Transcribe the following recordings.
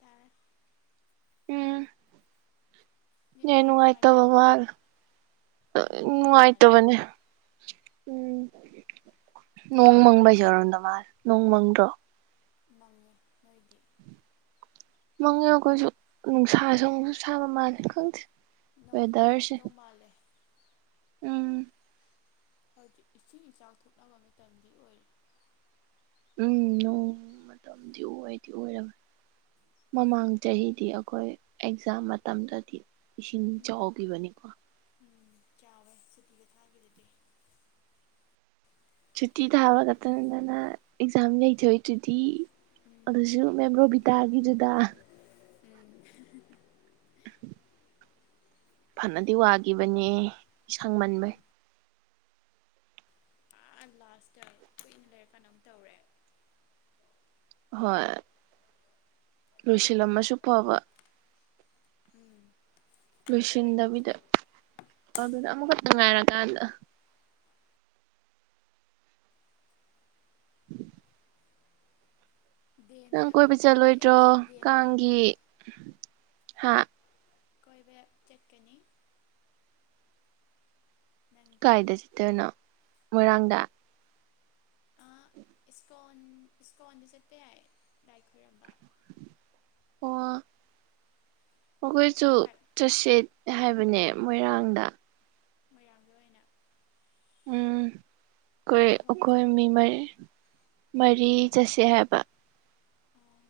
ꯇꯥꯥꯔꯦ ꯎꯝ ꯅꯦꯠ ꯅꯨꯡꯉꯥꯏꯇꯕ ꯃꯥꯜꯂꯦ ꯎꯝ ꯃꯥꯜꯂꯦ ꯅꯨꯡꯉꯥꯢꯇꯕꯅꯦ ꯎꯝ ꯅꯣꯡ ꯃꯪꯕꯩꯁꯨ ꯑꯣꯢꯔꯝꯗꯧ ꯃꯥꯜꯂꯦ ꯅꯣꯡ ꯃꯪꯗꯔꯣ ꯃꯪꯉꯦ ꯅꯣꯏꯗꯤ ꯃꯪꯉꯦ ꯑꯩꯈꯣꯏꯁꯨ ꯅꯨꯡꯁꯥꯁꯨ ꯑꯃꯨꯛꯁꯨ ꯁꯥꯕ ꯃꯥꯜꯂꯦ ꯈꯪꯗꯦ ꯅꯣꯡ ꯋꯦꯗꯔꯁꯦ ꯇꯥꯔꯛꯇꯧ ꯃꯥꯜꯂꯦ ꯎꯝ ꯍꯧꯖꯤꯛ ꯏꯁꯤꯡ ꯏꯆꯥꯎ ꯊꯣꯛꯅꯕ ꯃꯇꯝꯗꯤ ꯑꯣꯏꯔꯦ ꯎꯝ ꯅꯣꯡ ꯃꯇꯝꯗꯤ ꯑꯣꯏꯗꯤ ꯑꯣꯏꯔꯝꯅꯦ ꯃꯃꯥꯡ ꯆꯍꯤꯗꯤ ꯑꯩꯈꯣꯏ ꯑꯦꯛꯖꯥꯝ ꯃꯇꯝꯗꯗꯤ ꯏꯁꯤꯡ ꯎꯝ ꯆꯥꯎꯈꯤꯕꯅꯤꯀꯣ ꯎꯝ ꯆꯥꯎꯋꯦ ꯁꯨꯇꯤꯒ ꯊꯥꯈ꯭ꯔꯤꯗꯨꯗꯤ ꯁꯨꯇꯤ ꯊꯥꯕ ꯈꯛꯇ ꯅꯠꯇꯅ ꯑꯦꯛꯖꯥꯝ ꯌꯩꯊꯣꯛꯢꯗꯨꯗꯤ ꯎꯝ ꯑꯗꯨꯁꯨ ꯃꯦꯝ ꯌꯩꯊꯣꯛ ꯔꯣꯕꯤ ꯇꯒꯤꯗꯨꯗ ꯎꯝ ꯐꯅꯗꯤ ꯋꯥꯈꯤꯕꯅꯦ ꯁꯪ ꯃꯟꯕꯩ ꯎꯝ ꯑꯥ ꯂꯥꯁꯇ ꯀꯨꯏꯅ ꯂꯩꯔ ꯀꯥꯟꯗ ꯑꯃꯨꯛ ꯇꯧꯔꯦ ꯍꯣꯏ ꯂꯣꯏꯁꯤꯜꯂꯝꯃꯁꯨ ꯐꯕ ꯎꯝ ꯑꯃꯇꯪ ꯉꯥꯏꯍꯧꯕꯖꯦ ꯑꯗꯨꯅꯦ ꯑꯃꯈꯛꯇꯥ ꯉꯥꯏꯔꯀꯥꯟꯗ ꯎ [inaudible] ꯅꯪ ꯗꯦꯝꯗ ꯀꯣꯏꯕ ꯑꯣꯏꯇꯥꯔꯗꯤ ꯆꯠꯂꯣꯏꯗ꯭ꯔꯣ ꯑꯁ ꯗꯦꯝꯒꯤꯗꯤ ꯀꯥꯡꯒꯤ ꯍꯥ ꯀꯣꯏꯕ ꯆꯠꯀꯅꯤ ꯅꯪꯗꯤ ꯀꯥꯏꯗ ꯆꯠꯇꯣꯏꯕ ꯅꯪ ꯃꯣꯏꯔꯥꯡꯗ ꯏꯁꯀꯣꯟ ꯏꯁꯀꯣꯟꯗ ꯆꯠꯄ ꯌꯥꯏ ꯂꯥꯏ ꯈꯣꯏꯔꯝꯕ ꯑꯣ ꯑꯩꯈꯣꯏꯁꯨ ꯅꯪ ꯂꯥꯏ ꯆꯠꯆꯦ ꯍꯥꯏꯕꯅꯦ ꯃꯣꯏꯔꯥꯡꯗ ꯃꯣꯢꯔꯥꯡꯗ ꯑꯣꯏꯅ ꯎꯝ ꯑꯩꯈꯣꯏ ꯑꯩꯈꯣꯏ ꯀꯤꯍꯣꯝꯆꯥꯛ ꯃꯤ ꯃꯔꯤ ꯃꯔꯤ ꯀꯅꯥ ꯆꯠꯁꯦ ꯍꯥꯏꯕ ꯑꯥ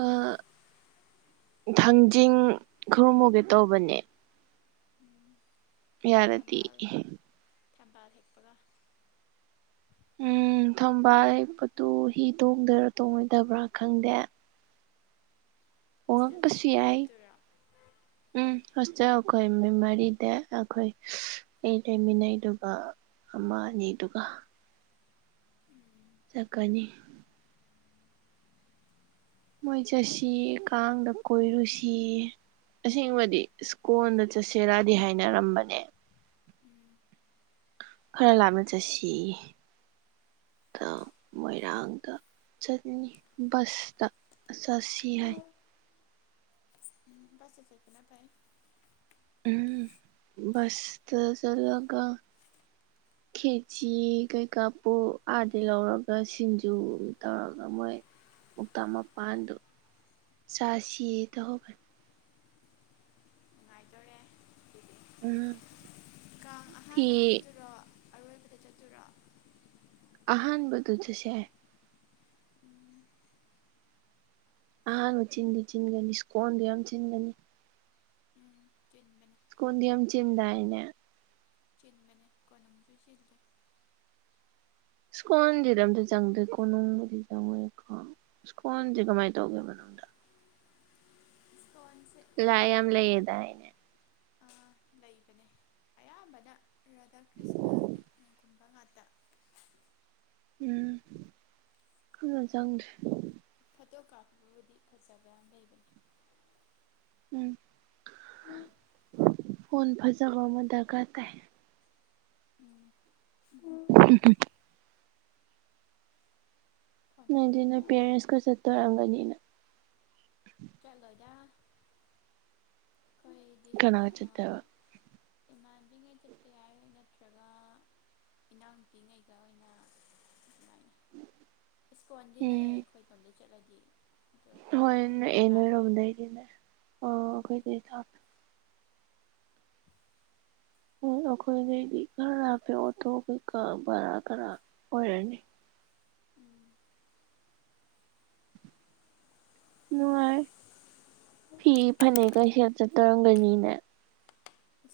ꯑꯥ ꯊꯥꯡꯖꯤꯡ ꯈꯨꯔꯨꯝꯃꯨꯒꯦ ꯇꯧꯕꯅꯦ ꯎꯝ ꯌꯥꯔꯗꯤ ꯊꯝꯕꯥꯜ ꯊꯝꯕꯥꯜ ꯍꯦꯛꯄꯒ ꯎꯝ ꯊꯝꯕꯜ ꯍꯦꯛꯄꯗꯨ ꯍꯤ ꯇꯣꯡꯗꯣꯏꯔꯥ ꯇꯣꯡꯉꯣꯏꯗꯕ꯭ꯔꯥ ꯈꯪꯗꯦ ꯇꯣꯡꯉꯛꯄꯁꯨ ꯌꯥꯏ ꯍ [unintelligible] ꯎꯝ ꯍꯣꯁꯇꯦꯜ ꯑꯩꯈꯣꯏ ꯃꯔꯤꯗ ꯑꯩꯈꯣꯏ ꯃꯤ ꯂꯩꯃꯤꯟꯅꯩꯗꯨꯒ ꯑꯃ ꯑꯅꯤ ꯗꯨꯒ ꯎꯝ ꯆꯠꯀꯅꯤ ꯃꯣꯏ ꯆꯠꯁꯤ ꯀꯥꯡꯗ ꯀꯣꯏꯔꯨꯁꯤ ꯑꯁꯦꯡꯕꯗꯤ ꯁ꯭ꯀꯣꯟꯗ ꯆꯠꯁꯦꯔꯥꯗꯤ ꯍꯥꯏꯅꯔꯝꯕꯅꯦ ꯎꯝ ꯈꯔ ꯂꯥꯞꯅ ꯆꯠꯁꯤꯌꯦ ꯑꯗꯣ ꯃꯣꯏꯔꯥꯡꯗ ꯆꯠꯅꯤ ꯕꯁꯇ ꯆꯠꯁꯤ ꯍꯥꯏ ꯎꯝ ꯕꯁꯇ ꯆꯠꯄꯅ ꯐꯥꯏ ꯎꯝ ꯕꯁꯇ ꯆꯠꯂꯒ [inaudible] ꯈꯦꯆꯤ ꯀꯩꯀꯥ ꯄꯨꯨ ꯑꯥꯗ ꯂꯧꯔꯒ ꯁꯤꯡꯖꯨ ꯇꯧꯔꯒ ꯃꯣꯏ ꯂꯣꯛꯇꯥꯛ ꯃꯄꯥꯟꯗꯨ ꯆꯥꯁꯤ ꯇꯧꯕ ꯅꯨꯡꯉꯥꯏꯗꯣꯔꯦ ꯎꯝ꯫ ꯀꯥꯡ ꯐꯤ ꯑꯍꯥꯟꯕꯗ ꯆꯠꯇꯨꯔꯣ ꯑꯔꯣꯏꯕꯗ ꯆꯠꯇꯨꯔꯣ ꯑꯍꯥꯟꯕꯗꯨ ꯆꯠꯁꯦ ꯎꯝ꯫ ꯑꯍꯥꯟꯕ ꯆꯤꯟꯗꯤ ꯆꯤꯟꯒꯅꯤ ꯏꯁ꯭ꯀꯣꯟꯗꯨ ꯌꯥꯝ ꯆꯤꯟꯒꯅꯤ꯫ ꯎꯝ ꯆꯤꯟꯕꯅꯦ꯫ ꯀꫭꯟꯗꯤ ꯌꯥꯝ ꯆꯤꯟꯗꯥꯏꯅꯦ꯫ ꯆꯤꯟꯕꯅꯦ ꯀꯣꯅꯨꯡꯁꯨ ꯆꯤꯜꯂꯦ꯫ ꯏꯁ꯭ꯀꯣꯟꯗꯨꯗ ꯑꯝꯇ ꯆꯪꯗ ꯀꯣꯅꯨꯡꯕꯨꯗꯤ ꯆꯪꯉꯨꯔꯦꯀꯣ꯫ ꯏꯁ꯭ꯀꯣꯟꯗꯤ ꯀꯃꯥꯏ ꯇꯧꯒꯦ ꯃꯅꯨꯡꯗ [unintelligible] ꯂꯥꯏ ꯌꯥꯝ ꯂꯩꯌꯦꯗꯥꯏꯅꯦ ꯑꯥ ꯂꯩꯕꯅꯦ ꯑꯌꯥꯝꯕꯅ ꯔꯥꯙꯥ ꯀ꯭ꯔꯤꯁꯅꯒꯤ [unintelligible] ꯒꯨꯝꯕ ꯉꯥꯛꯇ ꯎꯝ [unintelligible] ꯆꯪꯗꯦ ꯐꯣꯇꯣ ꯀꯥꯞꯄꯕꯨꯗꯤ ꯐꯖꯕ ꯌꯥꯝ ꯂꯩꯕꯅꯦ ꯫ ꯎꯝ꯫ [inaudible] ꯐꯣꯟ ꯐꯖꯕ ꯑꯃ ꯗꯔꯀꯥꯔ ꯇꯥꯏ꯫ ꯎꯝ [inaudible] [inaudible] ꯐꯣꯟ ꯅꫭꯏꯗꯤ ꯐꯖꯕ ꯅꫭꯏ ꯌꯥꯝ ꯋꯥꯡꯉꯦ ꯄꯦꯔꯦꯟꯁ ꯀꯥ ꯆꯠꯇꯨꯏ ꯑꫭꯏꯔꯝꯒꯅꯤꯅꯦ꯫ ꯆꯠꯂꯣꯏꯗ ꯈꫭꯏꯗꯤ ꯀꯅꯥꯒ ꯑꯥ ꯆꯠꯇꯣꯏꯕ ꯏꯃꯥꯟꯅꯕꯤ ꯉꯩ ꯆꯠꯄ ꯌꯥꯏ ꯅꯠꯇ꯭ꯔꯒ ꯏꯅꯥꯎꯅꯨꯄꯤꯉꯩꯒ ꯑꯣꯏꯅ ꯑꯗꯨꯃꯥꯏꯅ ꯏꯁ꯭ꯀꯣꯟꯗꯤ ꯅꯛꯑꯦ ꯎꯝ ꯑꯩꯈꯣꯏꯂꯣꯝꯗꯩ ꯆꯠꯂꯗꯤ ꯑꯗꯨ ꯍꯣꯏ ꯀꯣꯅꯨꯡꯅꯃꯨꯛ ꯅꯛꯑꯦ ꯈꯔ ꯂꯥꯞꯄꯦ ꯑꯣ ꯅꯣꯏꯔꯣꯝꯗꯩꯗꯤꯅꯦ ꯎꯝ ꯑꯩꯈꫭꯏꯗꯤ ꯊꯥꯞꯄꯦ ꯍꯦ ꯑꯩꯈꯣꯏꯗꯩꯗꯤ ꯈꯔ ꯂꯥꯞꯄꯦ ꯑꫭꯇꫭ ꯀꯩꯀꯥ ꯚꯔꯥ ꯈꯔ ꯑꯣꯏꯔꯅꯤ꯫ ꯎꯝ ꯅꯨꯡꯉꯥꯏ ꯐꯤ ꯐꯅꯦꯛ ꯀꯩ ꯁꯦꯠ ꯆꯠꯇꯧ ꯑꫭꯏꯔꯝꯒꯅꯤꯅꯦ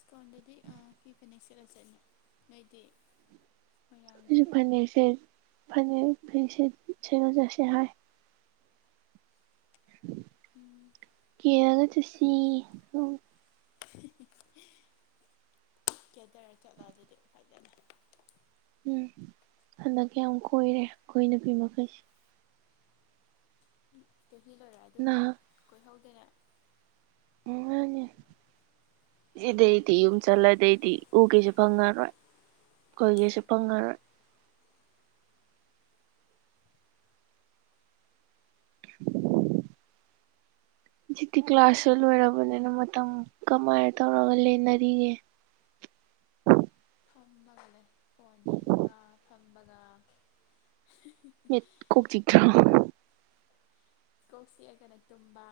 ꯏꯁ꯭ꯀꫭꯟꯗꯗꯤ ꯑ ꯐꯤ ꯐꯅꯦꯛ ꯁꯦꯠꯂ ꯆꯠꯅꯤ ꯅꯣꯏꯗꯤ ꯃꯣꯏꯔꯥꯡꯗꯤ ꯍꯧꯖꯤꯛ ꯐꯅꯦꯛ ꯁꯦꯠ ꯐꯅꯦꯛ ꯐꯤ ꯁꯦꯠ ꯁꯦꯠꯂꯥ ꯆꯠꯁꯦ ꯍꯥꯏ꯫ ꯀꯦꯔꯒ ꯆꯠꯁꯤ [inaudible] ꯀꯦꯗꯔ ꯆꯠꯂꫭ ꯑꯗꯨꯗꯤ ꯐꯖꯅꯥ ꯎꯝ ꯍꯟꯗꯛꯇꯤ ꯌꯥꯝ ꯀꯣꯏꯔꯦ ꯑꯩꯈꯣꯏ ꯅꯨꯄꯤ ꯃꯈꯩꯁꯦ ꯆꯍꯤ ꯂꯣꯏꯔꯥ ꯑꯗꯨꯕꯨ ꯅꯍꯥꯟ ꯀꯣꯏꯍꯧꯗꯅꯥ ꯃꯥꯅꯦ ꯀꯔꯝ ꯀꯥꯟ ꯁꯤꯗꯥꯏꯗꯤ ꯌꯨꯝ ꯀꯣꯏꯗꯣꯏꯅꯣ ꯆꯠꯂꯗꯥꯏꯗꯤ ꯎꯒꯤꯁꯨ ꯐꯪꯉꯔꯣꯏ ꯀꫭꯏꯒꯁꯨ ꯐꯪꯉꯔꯣꯏ [unintelligible] ꯍꯧꯖꯤꯛꯇꯤ ꯀ꯭ꯂꯥꯁꯁꯨ ꯂꯣꯏꯔꯕꯅꯤꯅ ꯃꯇꯝ ꯀꯃꯥꯏꯅ ꯇꯧꯔꯒ ꯂꯩꯅꯔꯤꯒꯦ ꯐꯝꯃꯒ ꯂꯩ ꯐꯣꯟ ꯌꯦꯡꯕꯒ ꯐꯝꯕꯒ ꯃꯤꯠ ꯀꯣꯛ ꯆꯤꯛꯇ꯭ꯔꯣ ꯀꯣꯛ ꯆꯤꯛꯑꯒꯅ ꯇꯨꯝꯕ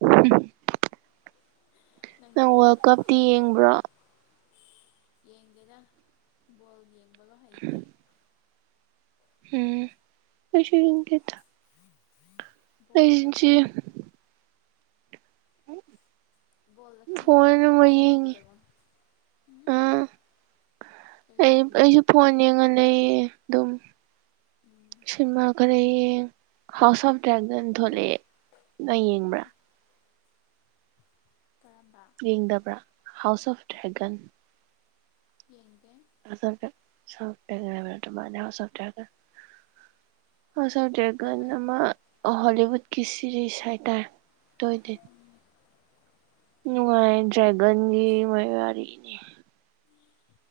ꯍꯨꯝ ꯅꯪ ꯅꯪꯗꯤ ꯋꯥꯔꯜ ꯀꯞꯇꯤ ꯌꯦꯡꯕ꯭ꯔꯣ ꯌꯦꯡꯗꯦꯗ ꯕꯣꯜ ꯌꯦꯡꯕꯒ ꯍꯩꯇꯦ ꯎꯝ ꯑꯩꯁꯨ ꯌꯦꯡꯗꯦꯗ ꯕꯣꯜꯗ ꯑꯩꯁꯤ ꯈꯪꯉꯤꯝ ꯕꯣꯜꯗ ꯈꯪꯉꯤꯕ ꯍꯥꯏ ꯕꯣꯜ ꯆꯪꯈꯤꯕꯗꯣ ꯎꯝ ꯀꯩ ꯑꯩ ꯌꯦꯡꯉꯤꯅꯣ ꯑꯩꯁꯨ ꯐꯣꯟ ꯌꯦꯡꯉ ꯂꯩꯌꯦ ꯑꯗꯨꯝ ꯎꯝ ꯁꯤꯃ ꯈꯔ ꯌꯦꯡ ꯍꯥꯎꯁ ꯑꯣꯐ ꯇ꯭ꯔꯦꯛꯖꯟ ꯊꯣꯛꯂꯛꯑꯦ ꯅꯪ ꯌꯦꯡꯕ꯭ꯔꯥ ꯀꯔꯝꯕ ꯌꯦꯡꯗꯕ꯭ꯔꯥ ꯍꯥꯎꯁ ꯑꯣꯐ ꯗ꯭ꯔꯒꯟ ꯌꯦꯡꯗꯦ ꯑꯗꯨꯒ [unintelligible] ꯍꯣꯁ ꯑꯣꯐ ꯑꯩ ꯗ꯭ꯔꯦꯒꯥꯜ ꯍꯧ ꯑꯃ ꯍꯣꯂꯤꯋꯨꯠ ꯀꯤ ꯁꯤꯔꯤꯁ ꯍꯥꯏ ꯇꯥꯔꯦ ꯑꯗꯨ ꯑꯣꯢꯗꯨꯢꯅꯦ ꯎꯝ ꯅꯨꯡꯉꯥꯏ ꯑꯩ ꯗ꯭ꯔꯦꯒꯟꯒꯤ ꯃꯣꯢ ꯋꯥꯔꯤꯅꯤ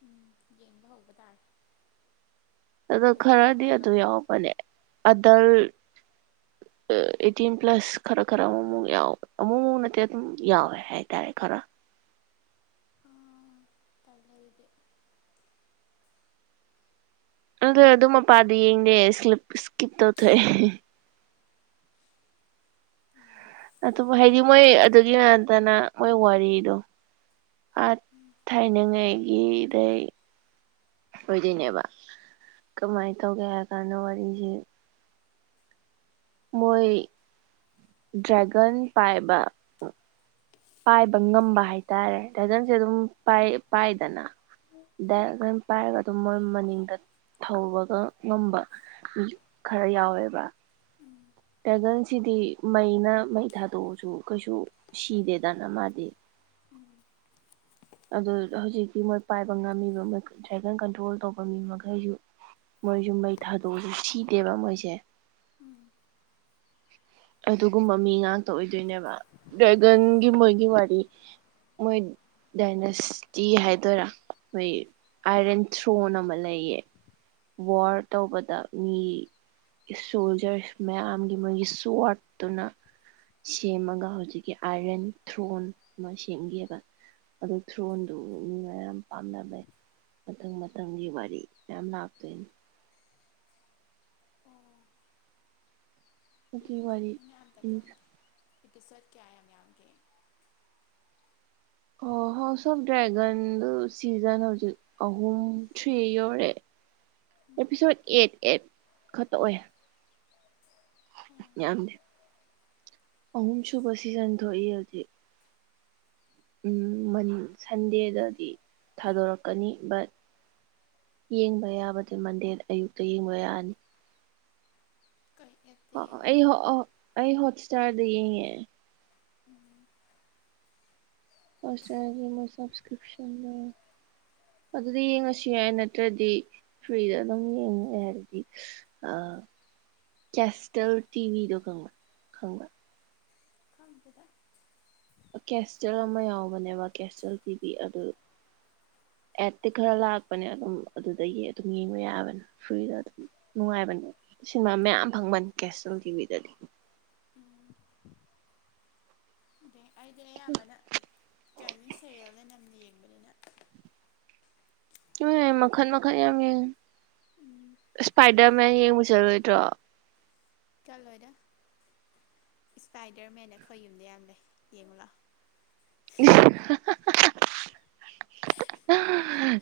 ꯎꯝ ꯌꯦꯡꯕ ꯍꯧꯕ ꯇꯥꯔꯦ ꯑꯗꯣ ꯅꯨꯡꯉꯥꯏ ꯈꯔꯗꯤ ꯅꯨꯡꯉꯥꯏꯕ ꯑꯗꯨ ꯌꯥꯎꯕꯅꯦ ꯑꯗꯜ [unintelligible] ꯑꯦꯇꯤꯟ ꯄ꯭ꯂꯁ ꯈꯔ ꯈꯔ ꯑꯃꯨꯃꯨꯛ ꯌꯥꯎꯋꯦ ꯑꯃꯨꯛꯃꯨꯛ ꯅꯠꯇꯦ ꯑꯗꯨꯝ ꯌꯥꯎꯋꯦ ꯍꯥꯏꯇꯥꯔꯦ ꯈꯔ ꯇꯥꯜꯂꯦ ꯑꯗꯨꯗꯤ ꯑꯗꯣ ꯑꯗꯨꯢ ꯃꯄꯥꯗꯤ ꯌꯦꯡꯗꯦ ꯏꯁꯀꯤꯞ ꯇꯧꯊꯣꯛꯑꯦ ꯎꯝ ꯑꯗꯨ ꯍꯥꯏꯗꯤ ꯃꯣꯏ ꯑꯗꯨꯒꯤ ꯅꯠꯇꯅ ꯃꯣꯏ ꯋꯥꯔꯤꯗꯣ ꯑꯥ ꯎꯝ ꯊꯥꯏꯅꯉꯥꯏꯒꯤꯗꯩ ꯑꯣꯏꯗꯣꯏꯅꯦꯕ ꯀꯃꯥꯏꯅ ꯇꯧꯒꯦ ꯍꯥꯏꯔ ꯀꯥꯟꯗ ꯋꯥꯔꯤꯁꯦ ꯃꯣꯏ ꯗ꯭ꯔꯦꯒꯟ ꯄꯥꯏꯕ ꯄꯥꯏꯕ ꯉꯝꯕ ꯍꯥꯏꯇꯥꯔꯦ ꯗ꯭ꯔꯦꯒꯟ ꯑꯗꯨꯝ ꯄꯥꯏꯗꯅ [unintelligible] ꯄꯥꯏꯔꯒ ꯑꯗꯨꯝ ꯃꯣꯏ ꯃꯅꯤꯡꯗ ꯊꯧꯕꯒ ꯉꯝꯕ ꯈꯔ ꯌꯥꯎꯋꯦꯕ ꯎꯝ ꯗ꯭ꯔꯦꯒꯟꯁꯤꯗꯤ ꯃꯩꯅ ꯃꯩ ꯊꯥꯗꯣꯛꯑꯁꯨ ꯀꯩꯁꯨ ꯁꯤꯗꯦꯗꯅ ꯃꯥꯗꯤ ꯎꯝ ꯑꯗꯨ ꯍꯧꯖꯤꯛꯇꯤ ꯃꯣꯏ ꯄꯥꯏꯕ ꯉꯝꯃꯤꯕ ꯃꯣꯏ ꯗ꯭ꯔꯦꯒꯟ ꯀꯟꯇ꯭ꯔꯣꯜ ꯇꯧꯕ ꯃꯤ ꯃꯈꯩꯁꯨ ꯃꯣꯏꯁꯨ ꯃꯩ ꯊꯥꯗꯣꯛꯑꯁꯨ ꯁꯤꯗꯦꯕ ꯃꯣꯏꯁꯦ ꯎꯝ ꯑꯗꯨꯒꯨꯝꯕ ꯃꯤ ꯉꯥꯛꯇ ꯑꯣꯏꯗꯣꯏꯅꯦꯕ ꯗ꯭ꯔꯦꯒꯟꯒꯤ ꯃꯣꯏꯒꯤ ꯋꯥꯔꯤ ꯃꯣꯏ ꯗꯥꯏꯅꯦꯁꯇꯤ ꯍꯥꯏꯗꯣꯏꯔꯥ ꯃꯣꯏ ꯑꯥꯏꯔꯥꯟ ꯊ꯭ꯔꯣꯟ ꯑꯃ ꯂꯩꯌꯦ ꯋꯥꯔ ꯇꯧꯕꯗ ꯃꯤ ꯁꯣꯜꯖꯔ ꯃꯌꯥꯝꯒꯤ ꯃꯣꯏꯒꯤ ꯁꯨꯋꯥꯠꯇꯨꯅ ꯁꯦꯝꯃꯒ ꯍꯧꯖꯤꯛꯀꯤ ꯑꯥꯏꯔꯟ ꯊ꯭ꯔꯣꯟ ꯑꯃ ꯁꯦꯝꯒꯤꯕ ꯑꯗꯨ ꯊ꯭ꯔꯣꯟꯗꯨ ꯃꯤꯅ ꯌꯥꯝ ꯄꯥꯝꯅꯕꯩ ꯃꯊꯪ ꯃꯊꯪꯒꯤ ꯋꯥꯔꯤ ꯃꯌꯥꯝ ꯂꯥꯛꯇꯣꯏꯅꯤ ꯑꯣ ꯀꯨꯀꯤ ꯋꯥꯔꯤ ꯌꯦꯡꯗ꯭ꯔꯤꯕꯅꯤ ꯑꯝꯇꯥ ꯈꯪꯗꯦ ꯑꯤ ꯄꯤ ꯁꯣꯔꯠ ꯀꯌꯥ ꯌꯥꯝ ꯌꯥꯝꯒꯦ ꯑꯣ ꯍꯣ ꯁꯨꯝ ꯗ꯭ꯔꯒꯟ ꯁꯤꯖꯟ ꯍꯧꯖꯤꯛ ꯑꯍꯨꯝ ꯊ꯭ꯔꯤ ꯌꯧꯔꯦ ꯎꯝ ꯑꯦꯄꯤꯁꯣꯠ ꯑꯦꯠ ꯑꯦꯠ ꯈꯛꯇ ꯑꯣꯏ ꯑꯣ ꯌꯥꯝꯗꯦ ꯑꯍꯨꯝ ꯁꯨꯕ ꯁꯤꯖꯟ ꯊꯣꯛꯏ ꯍꯧꯖꯤꯛ ꯎꯝ ꯁꯟꯗꯦꯗꯗꯤ ꯊꯥꯗꯣꯔꯛꯀꯅꯤ ꯕꯠ ꯌꯦꯡꯕ ꯌꯥꯕꯗꯤ ꯃꯟꯗꯦꯗ ꯑꯌꯨꯛꯇ ꯌꯦꯡꯕ ꯌꯥꯅꯤ ꯀꯔꯤꯒꯤ ꯑꯩ ꯑꯩ ꯍꯣꯠ ꯁꯇꯔꯗ ꯌꯦꯡꯉꯦ ꯎꯝ ꯍꯣꯁꯇꯦꯟꯒꯤ ꯃꯣꯢ ꯁꯞꯁꯀ꯭ꯔꯤꯞꯁꯟꯅꯦ ꯑꯗꯨꯗꯤ ꯌꯦꯡꯉꯁꯨ ꯌꯥꯏ ꯅꯠꯇ꯭ꯔꯗꯤ ꯐ꯭ꯔꯤꯗ ꯑꯗꯨꯝ ꯌꯦꯡꯒꯦ ꯍꯥꯏꯔꯗꯤ ꯑ ꯀꯦꯁꯇꯦꯜ ꯇꯤꯚꯤꯗꯣ ꯈꯪꯕ ꯈꯪꯕꯔꯥ ꯈꯪꯗꯦꯍ‌ꯦ ꯀꯦꯁꯇꯦꯜ ꯑꯃ ꯌꯥꯎꯕꯅꯦꯕ ꯀꯦꯁꯇꯦꯜ ꯄꯤꯕꯤ ꯑꯗꯨ ꯑꯦꯇꯤ ꯈꯔ ꯂꯥꯛꯄꯅꯦ ꯑꯗꯨꯝ ꯑꯗꯨꯗꯒꯤ ꯑꯗꯨꯝ ꯌꯦꯡꯕ ꯌꯥꯕꯅꯦ ꯐ꯭ꯔꯤꯗ ꯑꯗꯨꯝ ꯅꯨꯡꯉꯥꯏꯕꯅꯦ ꯁꯤꯅꯦꯃꯥ ꯃꯌꯥꯝ ꯐꯪꯕꯅꯤ ꯀꯦꯁꯇꯜ ꯇꯤꯚꯤꯗꯗꯤ ꯑꯥ ꯑꯩꯗꯤ ꯑꯌꯥꯝꯕꯅ ꯆꯥꯏꯅꯤ ꯁꯦꯔꯜꯅ ꯅꯝꯅ ꯌꯦꯡꯕꯅꯤꯅ ꯅꯣꯢ ꯃꯈꯟ ꯃꯈꯟ ꯌꯥꯝ ꯌꯦꯡꯉꯦ ꯎꯝ ꯏꯁꯄꯥꯏꯗꯔ ꯃꯦꯟ ꯌꯦꯡꯕ ꯆꯠꯂꯣꯏꯗ꯭ꯔꯣ ꯆꯜꯂꯣꯏꯗ ꯏꯁꯄꯥꯏꯗꯔ ꯃꯦꯟꯗꯦ ꯑꯩꯈꯣꯏ ꯌꯨꯝꯗ ꯌꯥꯝ ꯂꯩ ꯌꯦꯡꯉꯣ ꯂꯥꯛꯑꯣ ꯏꯁ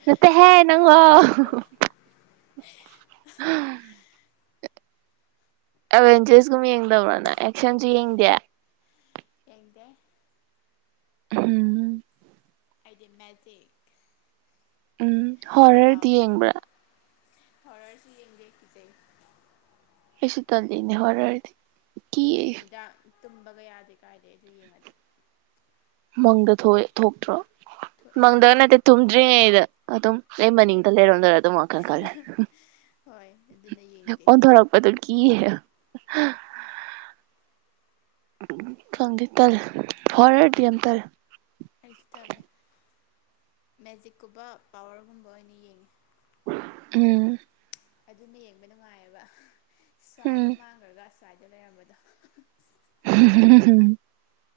ꯅꯠꯇꯦ ꯍꯦ ꯅꯪꯕꯨ ꯑꯦꯚꯦꯟꯖꯔꯁꯀꯨꯝꯕ ꯌꯦꯡꯗꯕ꯭ꯔꯅ ꯑꯦꯛꯁꯟꯁꯨ ꯌꯦꯡꯗꯦ [unintelligible] ꯗꯦ ꯎꯝ ꯑꯩꯗꯤ ꯃꯦꯖꯤꯛ ꯎꯝ ꯄꯥꯎ ꯍꯣꯔꯔꯗꯤ ꯌꯦꯡꯕ꯭ꯔꯥ ꯍꯣꯔꯔ ꯁꯨ ꯌꯦꯡꯗꯦ ꯀꯤꯖꯩ ꯑꯩꯁꯨ ꯇꯜꯂꯤꯅꯦ ꯍꯣꯔꯔꯗꯤ ꯀꯤꯌꯦ ꯗꯥꯛ ꯇꯨꯝꯕꯒ ꯌꯥꯗꯦ ꯀꯥꯏꯗꯩ ꯑꯗꯨ ꯌꯦꯡꯉꯗꯤ ꯃꯪꯗ ꯊꯣꯛ ꯊꯣꯛꯇ꯭ꯔꯣ ꯊꯣꯛꯑꯦ ꯃꯪꯗꯒ ꯅꯠꯇꯦ ꯇꯨꯝꯗ꯭ꯔꯤꯉꯩꯗ ꯑꯗꯨꯝ ꯑꯩ ꯃꯅꯤꯡꯗ ꯂꯩꯔꯝꯗꯣꯢꯔ ꯑꯗꯨꯝ ꯋꯥꯈꯜ ꯈꯜꯂꯦ ꯍꯣꯏ ꯑꯗꯨꯅ ꯌꯦꯡꯗꯦ ꯑꯣꯟꯊꯣꯔꯛ ꯑꯣꯟꯊꯣꯛꯔꯛꯄꯗꯣ ꯀꯤꯌꯦꯕ ꯈꯪꯗꯦ ꯇꯜꯂꯦ ꯍꯣꯔꯔꯗꯤ ꯌꯥꯝ ꯇꯜꯂꯦ ꯑꯩꯁꯨ ꯇꯜꯂꯦ ꯃꯦꯖꯤꯛꯀꯨꯝꯕ ꯄꯋꯥꯔꯒꯨꯝꯕ ꯑꯣꯏꯅ ꯌꯦꯡꯉꯦ ꯎꯝ ꯑꯗꯨꯅ ꯌꯦꯡꯕ ꯅꯨꯡꯉꯥꯏꯌꯦꯕ ꯁ꯭ꯋꯥꯏꯒ ꯎꯝ ꯃꯥꯡꯈ꯭ꯔꯒ ꯑꯁ꯭ꯋꯥꯏꯗ ꯂꯩꯔꯝꯕꯗꯣ ꯎꯝ [unintelligible]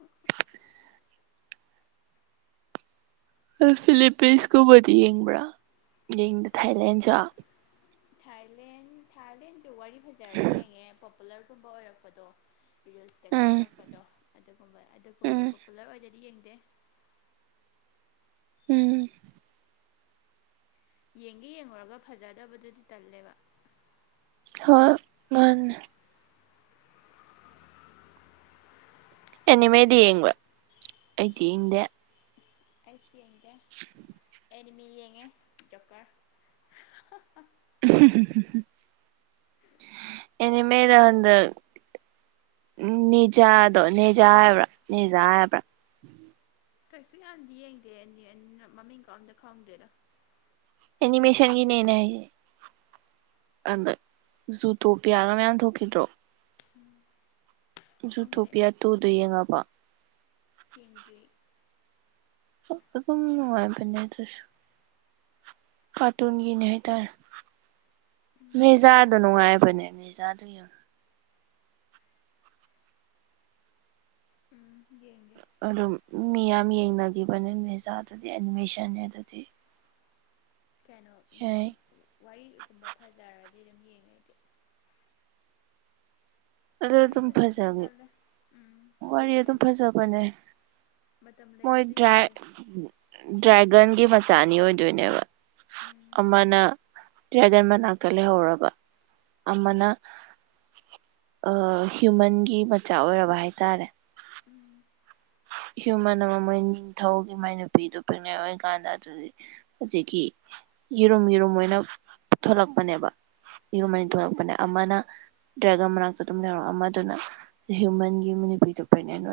ꯎꯝ [unintelligible] ꯅꯪ ꯐꯤꯂꯤꯄꯤꯟꯁꯀꯨꯝꯕꯗꯤ ꯌꯦꯡꯕ꯭ꯔꯥ ꯌꯦꯡꯗꯦ ꯊꯥꯏꯂꯦꯟꯁꯨ ꯊꯥꯏꯂꯦꯟ ꯊꯥꯏꯂꯦꯟꯗꯤ ꯋꯥꯔꯤ ꯐꯖꯔꯗꯤ ꯌꯦꯡꯉꯦ ꯄꯣꯄꯨꯂꯔꯒꯨꯝꯕ ꯑꯣꯏꯔꯛꯄꯗꯣ ꯔꯤꯜꯁꯇꯒ ꯎꯝ ꯊꯣꯛꯂꯛꯄꯗꯣ ꯑꯗꯨꯒꯨꯝꯕ ꯑꯗꯨꯒꯨꯝꯕ ꯎꯝ ꯄꯣꯄꯨꯂꯔ ꯑꯣꯏꯗꯗꯤ ꯌꯦꯡꯗꯦ ꯎꯝ ꯌꯦꯡꯒꯩ ꯌꯦꯡꯎꯨꯔꯒ ꯐꯖꯗꯕꯗꯨꯗꯤ ꯇꯜꯂꯦꯕ ꯍꯣꯏ ꯃꯥꯅꯦ ꯑꯦꯅꯤꯃꯦꯗꯤ ꯌꯦꯡꯕ꯭ꯔꯥ ꯑꯩꯗꯤ ꯌꯦꯡꯗꯦ ꯑꯩꯁꯨ ꯌꯦꯡꯗꯦ ꯑꯦꯅꯤꯃꯤ ꯌꯦꯡꯉꯦ ꯖꯣꯀꯔ ꯑꯦꯅꯤꯃꯦꯗ ꯍꯟꯗꯛ ꯎꯝ ꯅꯤꯟꯖꯥꯗꯣ ꯅꯦꯖꯥ ꯍꯥꯏꯕ꯭ꯔꯥ ꯅꯦꯖꯥ ꯍꯥꯏꯕ꯭ꯔꯥ ꯀꯩꯁꯨ ꯌꯥꯝꯗꯤ ꯌꯦꯡꯗꯦ ꯑꯦꯅꯤ ꯑꯦꯅꯤ ꯃꯃꯤꯡꯒ ꯑꯝꯇ ꯈꯪꯗꯦꯗ ꯑꯦꯅꯤꯃꯦꯁꯟꯒꯤꯅꯦ ꯑꯩꯅ ꯍꯥꯢꯁꯤ ꯑꯗ ꯖꯨꯇꯣꯄꯤꯌꯥꯒ ꯃꯌꯥꯝ ꯊꯣꯛꯈꯤꯗ꯭ꯔꯣ ꯈꯪꯗꯦ ꯖꯨꯇꯣꯄꯤꯌꯥ ꯇꯨꯗꯣ ꯌꯦꯡꯉꯕ꯭ꯔꯣ ꯌꯦꯡꯗ꯭ꯔꯤ ꯑꯗꯨꯝ ꯅꯨꯡꯉꯥꯏꯕꯅꯦ ꯑꯗꯨꯁꯨ ꯀꯥꯔꯇꯨꯟꯒꯤꯅꯦ ꯍꯥꯏꯇꯥꯔꯦ ꯎꯝ ꯅꯦꯖꯥꯗꯣ ꯅꯨꯡꯉꯥꯏꯕꯅꯦ ꯅꯦꯖꯥꯗꯨ ꯌꯥꯝ ꯌꯦꯡꯒꯦ ꯑꯗꯨꯝ ꯃꯤ ꯌꯥꯝ ꯌꯦꯡꯅꯒꯤꯕꯅꯤꯅꯦ ꯅꯦꯖꯣꯗꯨꯗꯤ ꯑꯦꯅꯤꯃꯦꯁꯟꯅꯦ ꯑꯗꯨꯗꯤ ꯀꯩꯅꯣ ꯌꯥꯏ ꯋꯥꯔꯤꯒꯨꯝꯕ ꯐꯖꯔꯗꯤ ꯑꯗꯨꯝ ꯌꯦꯡꯉꯦ ꯑꯩꯗꯤ ꯑꯗꯨ ꯋꯥꯔꯤ ꯑꯗꯨꯝ ꯐꯖꯗ꯭ꯔꯗꯤ ꯐꯖꯕꯟ ꯇꯜꯂꯦ ꯎꯝ ꯋꯥꯔꯤ ꯌꯦꯡꯗꯦ ꯑꯗꯨꯝ ꯑꯗꯣ ꯐꯖꯕꯅꯦ ꯃꯇꯝ ꯃꯣꯏ ꯂꯦꯟꯕꯗ ꯗ꯭ꯔꯥꯏꯠ ꯌꯦꯡꯒꯦ ꯗ꯭ꯔꯦꯒꯟꯒꯤ ꯃꯆꯥ ꯑꯅꯤ ꯑꯣꯏꯗꯣꯏꯅꯦꯕ ꯎꯝ ꯑꯃꯅ ꯗ꯭ꯔꯦꯒꯟ ꯃꯅꯥꯛꯇ ꯂꯩꯍꯧꯔꯕ ꯑꯃꯅ ꯑ ꯍꯤꯌꯨꯃꯟꯒꯤ ꯃꯆꯥ ꯑꯣꯏꯔꯕ ꯍꯥꯏꯇꯥꯔꯦ ꯎꯝ ꯍ꯭ꯌꯨꯃꯟ ꯑꯃꯥ ꯃꯣꯏ ꯅꯤꯡꯊꯧꯒꯤ ꯃꯥꯏ ꯅꯨꯨꯄꯤꯗꯣ ꯄ꯭ꯔꯦꯛꯅꯦꯟ ꯑꯣꯏꯀꯥꯟꯗ ꯑꯗꯨꯒꯤ ꯍꯧꯖꯤꯛꯀꯤ ꯌꯦꯔꯨꯝ ꯌꯦꯔꯨꯝ ꯑꯣꯏꯅ ꯊꯣꯂꯛꯄꯅꯦꯕ ꯌꯦꯔꯨꯝ ꯑꯅꯤ ꯎꯝ ꯊꯣꯛꯂꯛꯄꯅꯦ ꯑꯃꯅ ꯗ꯭ꯔꯦꯒꯟ ꯃꯅꯥꯛꯇ ꯑꯗꯨꯝ ꯂꯩꯍꯧꯔꯕ ꯑꯃꯗꯨꯅ ꯍ꯭ꯌꯨꯃꯟꯒꯤ ꯅꯨꯄꯤꯗꯣ ꯄ꯭ꯔꯦꯛꯅꯦꯟ ꯑꯣꯏ